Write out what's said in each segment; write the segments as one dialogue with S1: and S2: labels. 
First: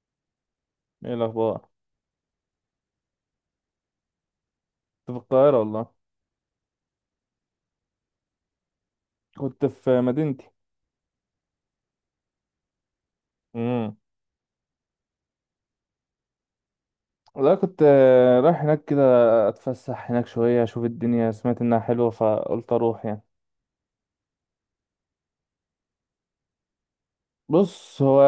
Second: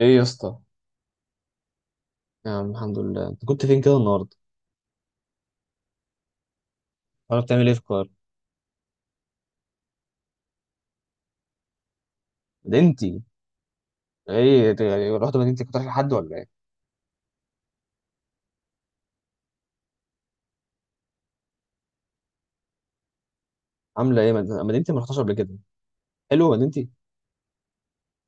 S1: ايه يا اسطى.
S2: ايه الاخبار؟
S1: يا عم الحمد لله، انت كنت فين كده النهارده؟
S2: كنت في القاهره والله.
S1: ولا بتعمل ايه في القاهره؟
S2: كنت في مدينتي.
S1: مدينتي.
S2: امم
S1: ايه ت- رحت مدينتي، كنت رايح لحد ولا ايه؟
S2: لا، كنت رايح هناك كده. اتفسح هناك شويه اشوف الدنيا، سمعت انها حلوه فقلت اروح يعني.
S1: عامله ايه مدينتي؟ ما رحتهاش قبل كده. حلو مدينتي.
S2: بص هو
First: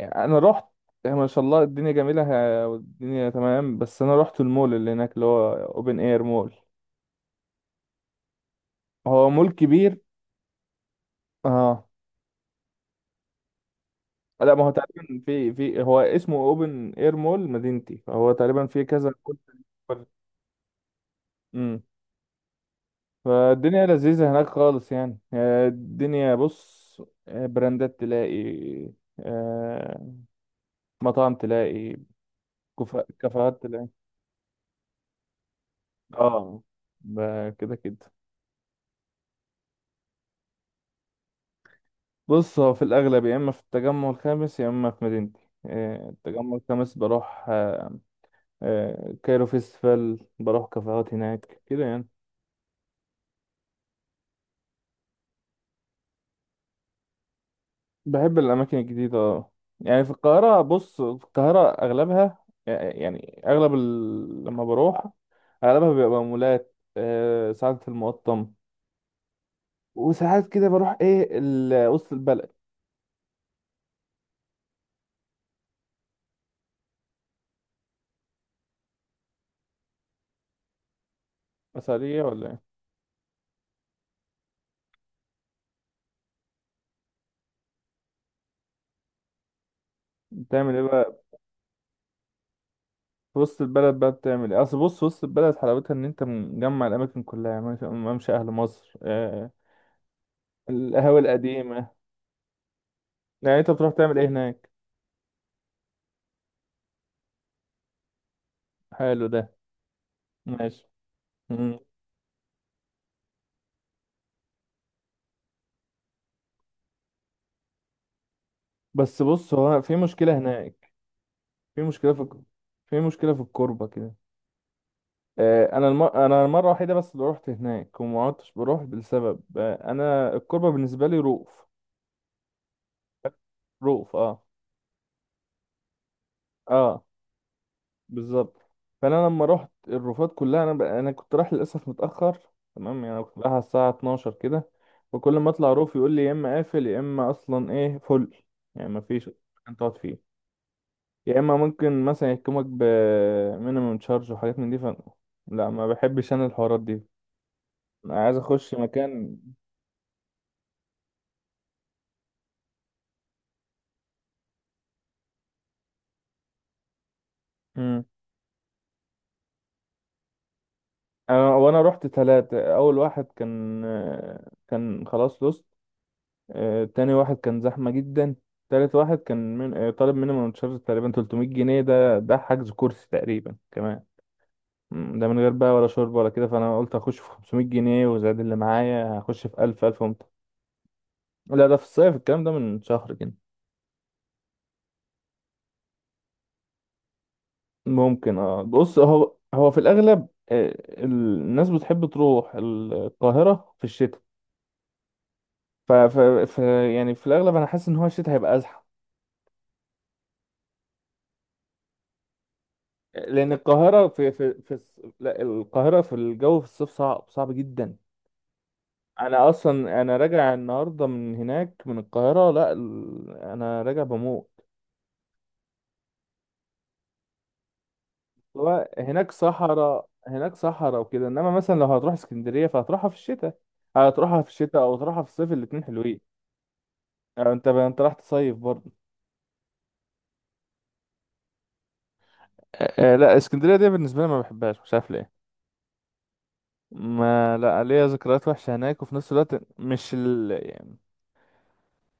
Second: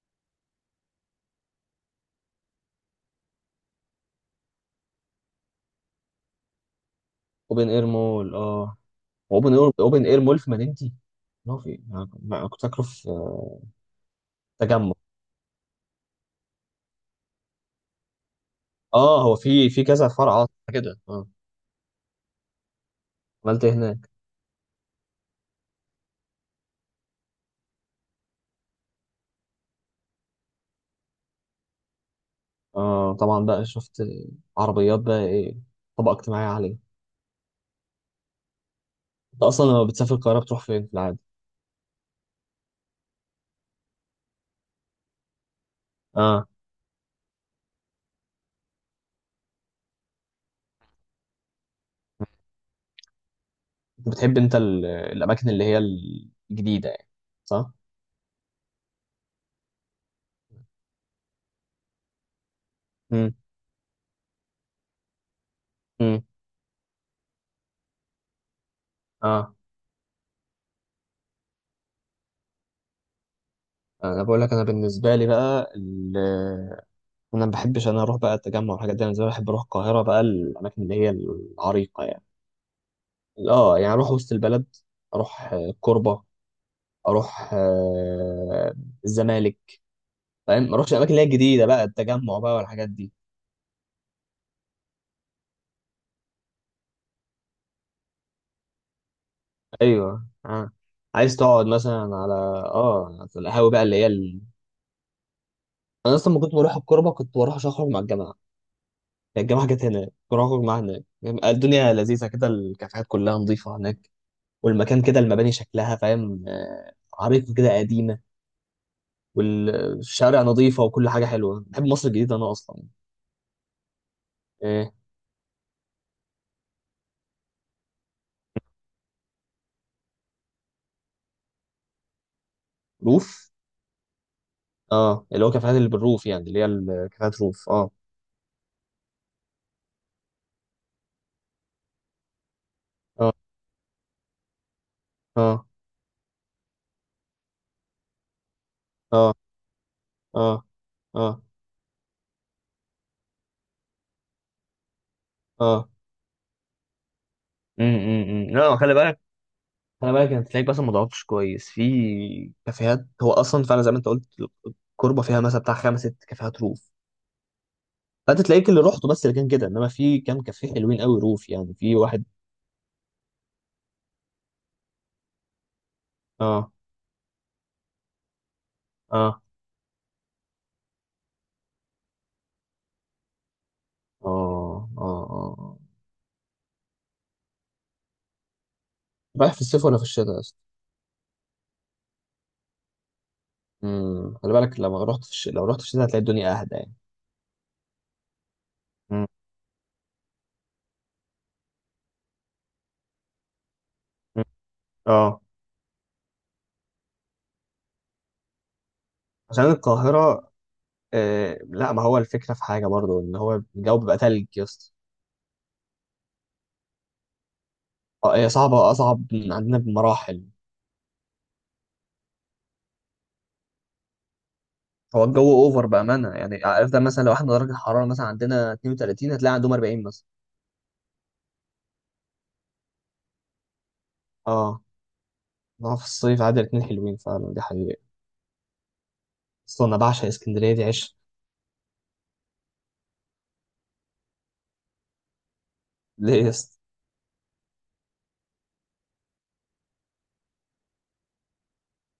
S2: انا رحت، يعني ما شاء الله الدنيا جميله. والدنيا تمام، بس انا رحت المول اللي هناك اللي هو اوبن اير مول.
S1: اوبن اير مول، اه.
S2: هو مول
S1: اوبن اير
S2: كبير.
S1: اوبن اير مول في مدينتي؟ ما هو في،
S2: اه،
S1: أنا كنت فاكره في
S2: لا ما هو
S1: تجمع.
S2: تقريبا في هو اسمه اوبن اير مول مدينتي، فهو تقريبا في كذا
S1: اه،
S2: كل.
S1: هو في كذا فرع، اه كده، اه.
S2: امم
S1: عملت ايه
S2: فالدنيا
S1: هناك؟
S2: لذيذة هناك خالص يعني. الدنيا بص، براندات تلاقي، آه، مطاعم تلاقي،
S1: اه طبعا،
S2: كافيهات
S1: بقى
S2: تلاقي.
S1: شفت عربيات بقى، ايه؟ طبقه اجتماعيه
S2: اه،
S1: عاليه.
S2: كده كده.
S1: انت اصلا لما بتسافر القاهره بتروح فين في العادي؟
S2: بص هو في الأغلب يا إما في التجمع الخامس يا إما في مدينتي.
S1: اه.
S2: التجمع الخامس بروح. كايرو فيستيفال بروح كافيهات هناك كده يعني.
S1: انت بتحب انت الاماكن اللي هي الجديده يعني، صح؟
S2: بحب الأماكن الجديدة، اه. يعني في القاهرة، بص في القاهرة أغلبها،
S1: امم
S2: يعني أغلب لما بروح، أغلبها
S1: امم
S2: بيبقى مولات، ساعات في المقطم.
S1: اه.
S2: وساعات كده بروح إيه، وسط البلد.
S1: انا بقول لك، انا بالنسبه لي بقى انا ما بحبش، انا اروح بقى التجمع والحاجات دي. انا زي ما بحب اروح القاهره بقى الاماكن اللي هي العريقه
S2: مسارية
S1: يعني.
S2: ولا إيه؟
S1: اه، يعني اروح وسط البلد، اروح الكوربه، اروح الزمالك. فاهم؟
S2: بتعمل
S1: ما
S2: إيه
S1: اروحش الاماكن اللي
S2: بقى؟
S1: هي الجديده بقى، التجمع بقى والحاجات دي.
S2: في وسط البلد بقى بتعمل إيه؟ أصل بص، وسط البلد حلاوتها إن أنت مجمع الأماكن كلها يعني، ممشى أهل مصر،
S1: ايوه اه.
S2: القهاوي
S1: عايز تقعد
S2: القديمة.
S1: مثلا على على
S2: يعني أنت
S1: القهاوي بقى،
S2: بتروح
S1: اللي هي
S2: تعمل إيه هناك؟
S1: انا اصلا ما كنت بروح الكوربه، كنت بروح عشان اخرج مع الجماعه
S2: حلو ده،
S1: يعني. الجامعة كانت هناك، كراكور معاها.
S2: ماشي.
S1: هناك
S2: مم.
S1: الدنيا لذيذة كده، الكافيهات كلها نظيفة هناك، والمكان كده، المباني شكلها، فاهم؟ عريقة كده، قديمة.
S2: بس بص هو في مشكلة
S1: والشارع نظيفة
S2: هناك.
S1: وكل حاجة حلوة.
S2: في
S1: بحب مصر
S2: مشكلة في
S1: الجديدة
S2: الك-
S1: أنا أصلا.
S2: في مشكلة في الكوربة كده.
S1: إيه؟
S2: انا المرة الوحيدة بس اللي رحت هناك وما عدتش بروح لسبب، انا الكوربة بالنسبة لي رؤوف.
S1: روف،
S2: رؤوف، اه.
S1: اه، اللي هو كافيهات اللي بالروف يعني، اللي هي
S2: اه،
S1: كافيهات روف، اه،
S2: بالظبط. فانا لما رحت الروفات كلها، انا كنت رايح للاسف متاخر. تمام يعني انا
S1: اه،
S2: كنت رايح على الساعه 12 كده، وكل ما
S1: اه،
S2: اطلع روف يقول لي يا اما قافل يا اما اصلا ايه، فل. يعني ما فيش
S1: اه،
S2: مكان تقعد فيه.
S1: اه،
S2: يا
S1: اه،
S2: اما ممكن مثلا يحكمك ب مينيمم تشارج وحاجات من دي. لا، ما
S1: اه.
S2: بحبش انا الحوارات دي. عايز اخش
S1: لا، خلي بالك.
S2: مكان.
S1: خلي بالك، انت تلاقيك بس ما ضغطتش كويس في كافيهات. هو اصلا فعلا زي ما انت قلت، الكوربه فيها مثلا بتاع خمس ست كافيهات روف.
S2: امم
S1: فانت تلاقيك اللي رحته بس اللي كان كده، انما في كام كافيه حلوين قوي روف
S2: انا
S1: يعني،
S2: وانا
S1: في
S2: رحت
S1: واحد.
S2: ثلاثة، اول واحد كان خلاص لوست،
S1: اه،
S2: تاني واحد كان زحمة جدا. تالت واحد
S1: اه،
S2: كان طالب مينيمم تشارج تقريبا 300 جنيه، ده حجز كرسي تقريبا كمان.
S1: اه، اه،
S2: ده من غير بقى
S1: اه.
S2: ولا شرب ولا كده، فانا قلت اخش في 500 جنيه، وزاد اللي معايا هخش
S1: رايح في
S2: في
S1: الصيف
S2: 1000
S1: ولا
S2: 1000
S1: في
S2: ومت.
S1: الشتاء اصلا؟
S2: لا ده في الصيف، الكلام ده من شهر كده.
S1: خلي بالك، لما رحت لو رحت في الشتاء هتلاقي الدنيا اهدى يعني.
S2: ممكن، اه. بص
S1: مم.
S2: هو في الاغلب ال- الناس بتحب تروح القاهرة في الشتاء.
S1: مم. اه.
S2: ف... ف... ف يعني في الاغلب انا حاسس ان هو الشتاء هيبقى ازحم.
S1: عشان القاهرة. لا، ما هو الفكرة في حاجة برضو، ان
S2: لان
S1: هو الجو
S2: القاهره
S1: بيبقى تلج يا اسطى.
S2: لا، القاهره في الجو في الصيف، صعب صعب جدا.
S1: اه، هي صعبة، اصعب
S2: انا
S1: من عندنا
S2: اصلا
S1: بمراحل.
S2: راجع النهارده من هناك من القاهره، لا ال- انا راجع بموت.
S1: هو الجو اوفر بأمانة. يعني افضل، مثلا لو احنا درجة الحرارة مثلا عندنا
S2: هو هناك
S1: 32 هتلاقي عندهم 40
S2: صحراء،
S1: مثلا.
S2: هناك صحراء وكده، انما مثلا لو هتروح اسكندريه فهتروحها في الشتاء، هتروحها في الشتاء
S1: اه.
S2: او تروحها في الصيف الاتنين
S1: ما هو في
S2: حلوين.
S1: الصيف عادي، الاتنين حلوين
S2: يعني
S1: فعلا، دي
S2: انت
S1: حقيقة.
S2: انت راح تصيف برضه.
S1: اصلا انا بعشق اسكندريه، دي عشق.
S2: لا اسكندريه دي بالنسبه لي ما بحبهاش، مش عارف ليه.
S1: ليه يا اسطى؟
S2: ما، لا، ليا ذكريات وحشة هناك، وفي نفس الوقت مش، يعني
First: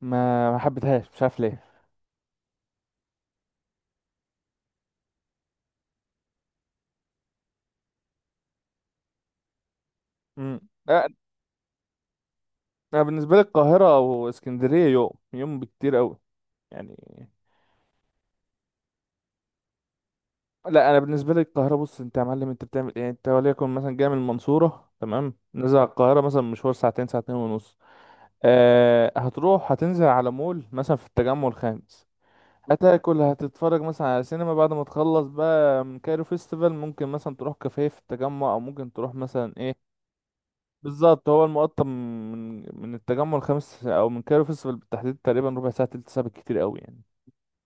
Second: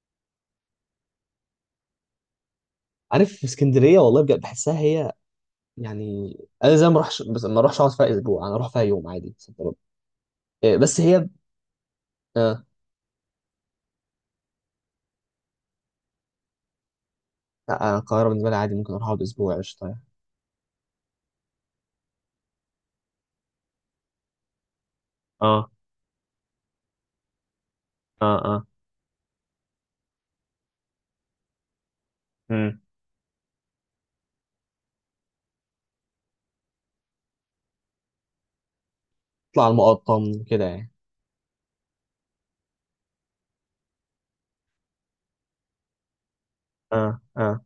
S2: ما حبيتهاش، مش عارف ليه.
S1: عارف، اسكندريه والله بجد بحسها هي يعني، انا زي ما اروحش، بس ما اروحش اقعد فيها اسبوع. انا اروح فيها يوم عادي صد رد.
S2: امم
S1: إيه، بس
S2: لا،
S1: هي. آه.
S2: انا بالنسبة لي القاهرة واسكندرية يوم يوم بكتير قوي يعني.
S1: لا، أنا القاهره بالنسبه لي عادي، ممكن اروح اقعد اسبوع قشطه يعني.
S2: لا انا بالنسبة لي القاهرة، بص انت يا معلم انت بتعمل ايه؟ انت وليكن مثلا جاي من المنصورة، تمام،
S1: اه،
S2: نزل على القاهرة مثلا مشوار ساعتين، ساعتين ونص.
S1: اه، اه.
S2: أه هتروح هتنزل على مول مثلا في التجمع الخامس،
S1: امم.
S2: هتاكل هتتفرج مثلا على سينما بعد ما تخلص بقى من كايرو فيستيفال، ممكن مثلا تروح كافيه في التجمع او ممكن تروح مثلا
S1: اطلع على
S2: ايه.
S1: المقطم كده يعني.
S2: بالظبط، هو المقطم من التجمع الخامس او من كايرو فيستيفال بالتحديد تقريبا ربع ساعه، تلت ساعه بالكتير قوي يعني.
S1: اه، اه.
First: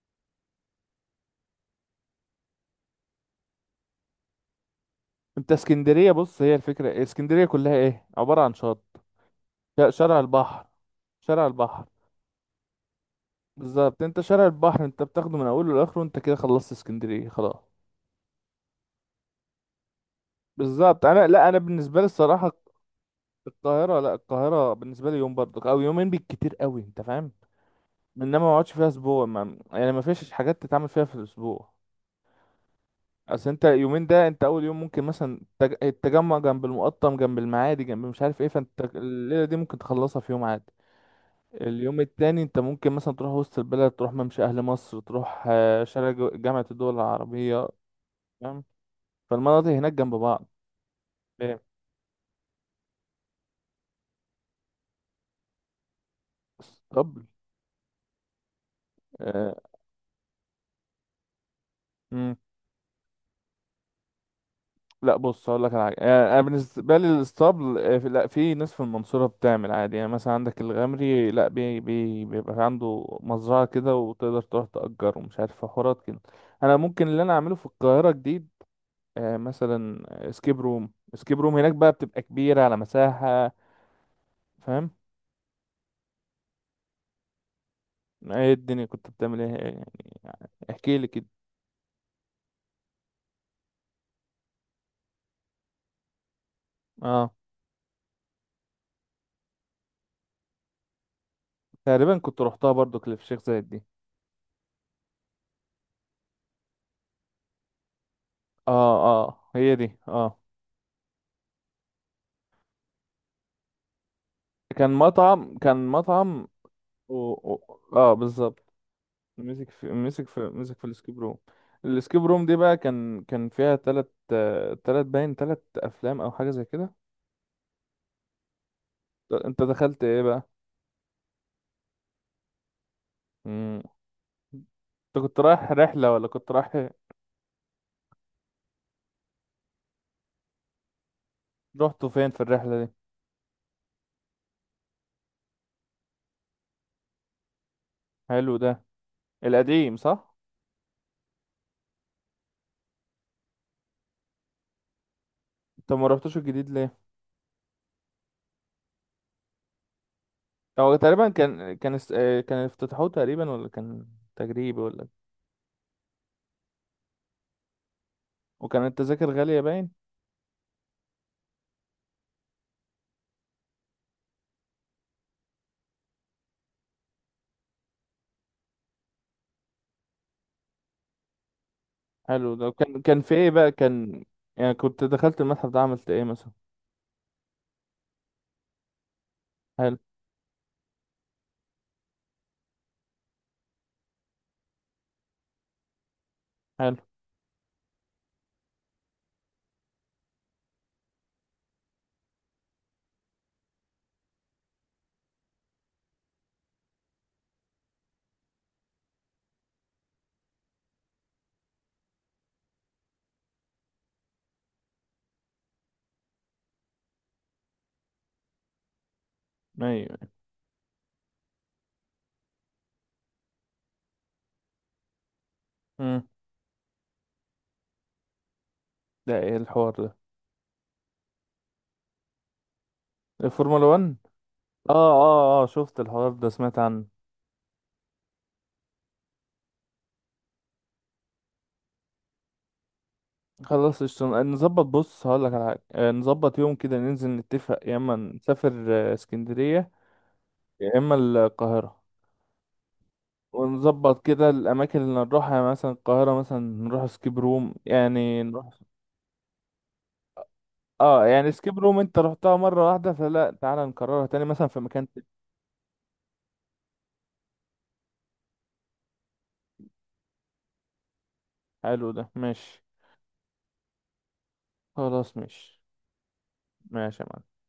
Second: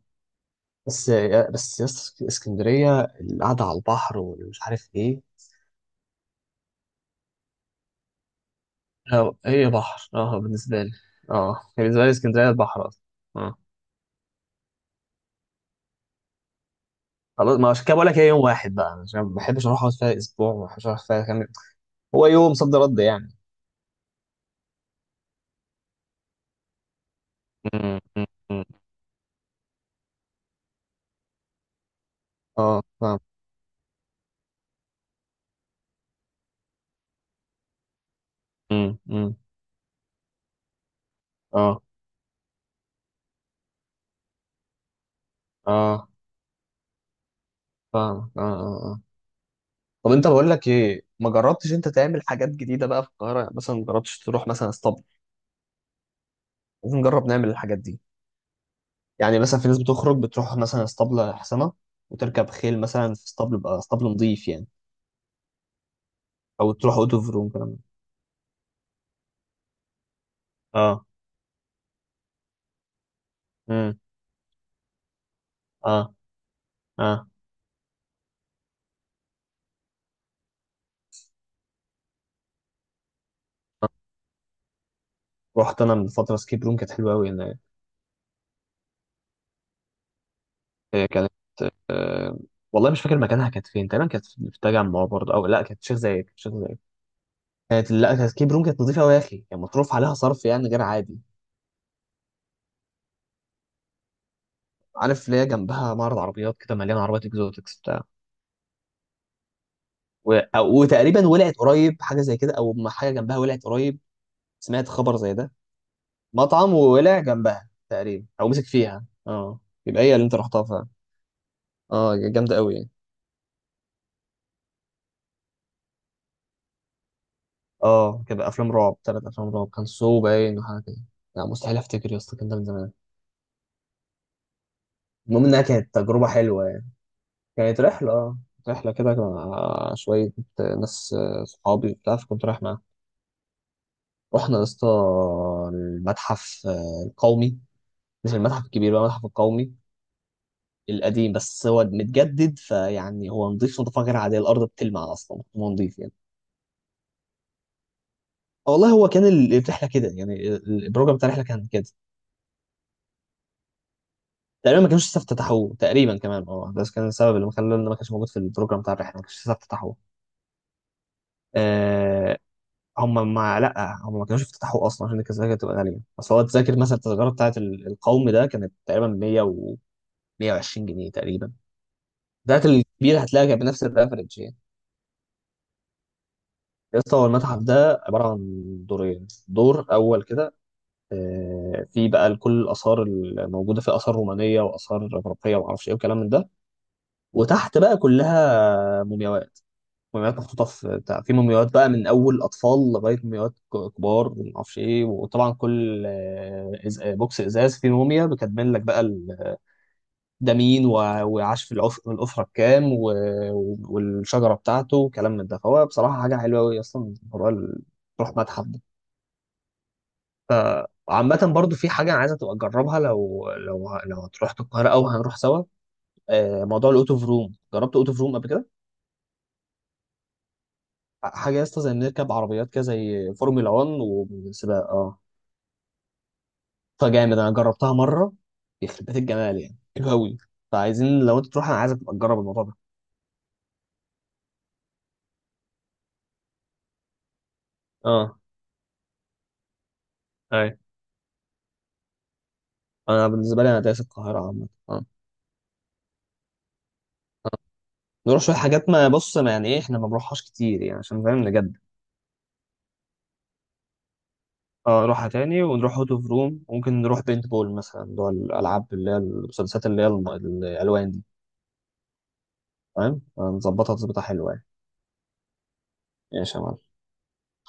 S1: بس، بس يا اسطى اسكندريه القعده على البحر ومش عارف ايه.
S2: انت اسكندريه بص، هي الفكره اسكندريه كلها ايه، عباره عن شط.
S1: هي بحر
S2: شارع
S1: اه
S2: البحر،
S1: بالنسبه لي.
S2: شارع
S1: اه، هي
S2: البحر.
S1: بالنسبه لي اسكندريه البحر اصلا.
S2: بالظبط، انت شارع البحر انت بتاخده من اوله لاخره، انت كده خلصت اسكندريه
S1: خلاص،
S2: خلاص.
S1: ما عشان كده بقول لك هي يوم واحد بقى، عشان ما بحبش اروح اقعد فيها اسبوع، وما بحبش
S2: بالظبط.
S1: اروح فيها
S2: انا،
S1: كام يوم.
S2: لا انا بالنسبه لي
S1: هو
S2: الصراحه،
S1: يوم صد رد يعني.
S2: القاهره، لا القاهره بالنسبه لي يوم برضك او يومين بالكتير قوي، انت فاهم.
S1: مم، مم،
S2: انما ما
S1: مم.
S2: اقعدش فيها اسبوع، ما يعني ما فيش حاجات تتعمل فيها في الاسبوع.
S1: اه فاهم.
S2: اصل انت يومين ده، انت اول يوم ممكن مثلا التجمع جنب المقطم جنب المعادي جنب مش عارف ايه، فانت
S1: امم، أمم.
S2: الليله دي ممكن تخلصها في يوم عادي.
S1: اه،
S2: اليوم التاني انت ممكن مثلا تروح وسط البلد، تروح ممشى اهل مصر، تروح
S1: اه
S2: شارع جامعه الدول العربيه.
S1: فاهم، اه،
S2: فاهم.
S1: اه، اه.
S2: فالمناطق هناك
S1: طب
S2: جنب
S1: انت
S2: بعض.
S1: بقول لك ايه، ما
S2: ايه
S1: جربتش انت تعمل حاجات جديده بقى في القاهره؟ يعني مثلا ما جربتش تروح مثلا اسطبل؟ لازم
S2: اسطبل؟
S1: نجرب نعمل الحاجات دي. يعني
S2: آه.
S1: مثلا في ناس بتخرج بتروح مثلا اسطبل حسنه، وتركب خيل مثلا في اسطبل بقى، اسطبل نظيف يعني.
S2: لا بص هقول لك على حاجه، يعني انا
S1: او تروح
S2: بالنسبه لي
S1: اوتوف روم كلام
S2: الاسطبل
S1: ده.
S2: آه، في- لا في ناس في المنصوره بتعمل عادي، يعني مثلا عندك
S1: اه.
S2: الغمري، لا بي بي بيبقى عنده مزرعه كده
S1: امم.
S2: وتقدر تروح تأجر ومش عارف حوارات
S1: اه،
S2: كده. انا ممكن اللي
S1: اه.
S2: انا اعمله في القاهره جديد، مثلا اسكيب روم. اسكيب روم هناك بقى بتبقى كبيره على مساحه. فاهم.
S1: رحت انا من فتره سكيب روم، كانت حلوه قوي.
S2: ايه الدنيا كنت بتعمل ايه؟ يعني احكي لي
S1: هي
S2: كده.
S1: كانت، والله مش فاكر مكانها، كانت فين تقريبا؟ كانت في التجمع برضه، او لا، كانت شيخ زايد، كانت شيخ زايد.
S2: اه،
S1: كانت لا كانت كيب روم، كانت نظيفه قوي يا اخي. كان مصروف عليها صرف يعني غير عادي.
S2: تقريبا كنت روحتها برضو، كليف شيخ زايد دي.
S1: عارف اللي هي جنبها معرض عربيات كده، مليان عربيات اكزوتكس بتاع.
S2: اه، اه، هي دي، اه.
S1: وتقريبا ولعت قريب حاجه زي كده، او ما حاجه جنبها ولعت قريب. سمعت
S2: كان
S1: خبر زي ده؟
S2: مطعم، كان مطعم.
S1: مطعم، وولع جنبها
S2: اه،
S1: تقريبا، او مسك
S2: بالظبط.
S1: فيها اه.
S2: مسك في
S1: يبقى هي اللي
S2: مسك
S1: انت
S2: في
S1: رحتها
S2: مسك في
S1: فعلا.
S2: الاسكيب روم.
S1: اه،
S2: الاسكيب روم دي
S1: جامده قوي
S2: بقى
S1: يعني.
S2: كان فيها تلت، تلت باين تلت افلام او حاجه زي كده.
S1: اه كده، افلام رعب، ثلاث افلام
S2: انت
S1: رعب، كان
S2: دخلت ايه
S1: سو
S2: بقى؟
S1: باين وحاجه كده. لا، مستحيل افتكر يا اسطى، كان ده من زمان.
S2: مم. انت كنت
S1: المهم انها
S2: رايح
S1: كانت
S2: رحله ولا
S1: تجربه
S2: كنت رايح؟
S1: حلوه. كانت رحلة اه، رحلة كده مع شوية ناس، صحابي
S2: رحتوا
S1: وبتاع،
S2: فين في
S1: فكنت رايح معاهم.
S2: الرحله دي؟
S1: رحنا يا اسطى المتحف القومي. مش
S2: حلو
S1: المتحف
S2: ده.
S1: الكبير بقى، المتحف القومي
S2: القديم، صح؟
S1: القديم. بس هو متجدد، فيعني هو نظيف نظافة غير عادية، الأرض بتلمع أصلا، هو
S2: انت
S1: نظيف
S2: ما
S1: يعني.
S2: رحتوش الجديد ليه؟
S1: والله، هو كان الرحلة كده يعني،
S2: هو
S1: البروجرام بتاع
S2: تقريبا
S1: الرحلة كان
S2: كان
S1: كده.
S2: كان اس- آه، كان افتتحوه تقريبا، ولا كان تجريبي
S1: تقريبا ما
S2: ولا.
S1: كانوش لسه افتتحوه تقريبا كمان، اه، ده كان السبب اللي مخلى إن ما كانش موجود في البروجرام
S2: وكان
S1: بتاع الرحلة، ما
S2: التذاكر
S1: كانش لسه
S2: غاليه، باين.
S1: افتتحوه. هم ما كانوش يفتتحوا اصلا عشان التذاكر تبقى غاليه. بس هو التذاكر، مثلا التذكره بتاعت القوم ده كانت تقريبا 100 و 120 جنيه تقريبا.
S2: حلو
S1: بتاعت
S2: ده، كان
S1: الكبير
S2: في
S1: هتلاقيها
S2: ايه
S1: كانت
S2: بقى
S1: بنفس
S2: كان؟
S1: الريفرنج يعني.
S2: يعني كنت دخلت المتحف ده عملت ايه مثلا؟
S1: يا اسطى، هو المتحف ده عباره عن دورين. دور
S2: حلو.
S1: اول كده، في بقى كل الاثار الموجوده، في اثار رومانيه واثار اغريقيه وما اعرفش ايه وكلام من ده.
S2: حلو.
S1: وتحت بقى كلها مومياوات. مومياوات محطوطة في بتاع، في مومياوات بقى من أول أطفال لغاية مومياوات كبار، ومعرفش إيه. وطبعا كل بوكس إزاز فيه موميا بتكمل لك بقى ده مين وعاش في الأسرة الكام والشجرة بتاعته وكلام من ده. فهو بصراحة حاجة حلوة أوي، أصلا موضوع تروح متحف ده.
S2: ايوه.
S1: وعامة برضو، في حاجة أنا عايزة تبقى تجربها، لو لو هتروح القاهرة أو هنروح سوا.
S2: امم
S1: موضوع الأوت أوف روم، جربت أوت أوف روم قبل كده؟
S2: ده ايه الحوار ده؟
S1: حاجة يا اسطى زي نركب عربيات كده زي فورمولا
S2: الفورمولا
S1: 1
S2: 1.
S1: وسباق،
S2: اه،
S1: اه.
S2: اه، اه، شفت الحوار ده، سمعت عنه.
S1: فجامد، انا جربتها مره، يخرب بيت الجمال يعني، حلو قوي. فعايزين، لو انت تروح انا عايزك تبقى تجرب الموضوع ده.
S2: خلاص، قشطة. نظبط. بص هقول لك على حاجة، نظبط يوم كده ننزل نتفق يا اما
S1: اه،
S2: نسافر اسكندرية
S1: اي.
S2: يا اما القاهرة.
S1: انا بالنسبه لي، انا دايس
S2: ونظبط
S1: القاهره
S2: كده
S1: عامه
S2: الأماكن
S1: اه.
S2: اللي نروحها، يعني مثلا القاهرة مثلا نروح سكيب روم،
S1: نروح
S2: يعني
S1: شويه
S2: نروح.
S1: حاجات، ما بص، ما يعني ايه، احنا ما بنروحهاش كتير يعني، عشان
S2: اه
S1: فاهم
S2: يعني
S1: نجد.
S2: سكيب روم انت رحتها مرة واحدة، فلا تعالى نكررها تاني مثلا في
S1: اه،
S2: مكان تاني.
S1: نروحها تاني، ونروح اوت اوف روم. ممكن نروح بينت بول مثلا، اللي هو الالعاب اللي هي المسدسات، اللي هي الالوان دي.
S2: حلو ده، ماشي.
S1: فاهم؟ نظبطها تظبطها حلوه يعني.
S2: خلاص ماشي.
S1: ماشي يا معلم.
S2: ماشي يا معلم.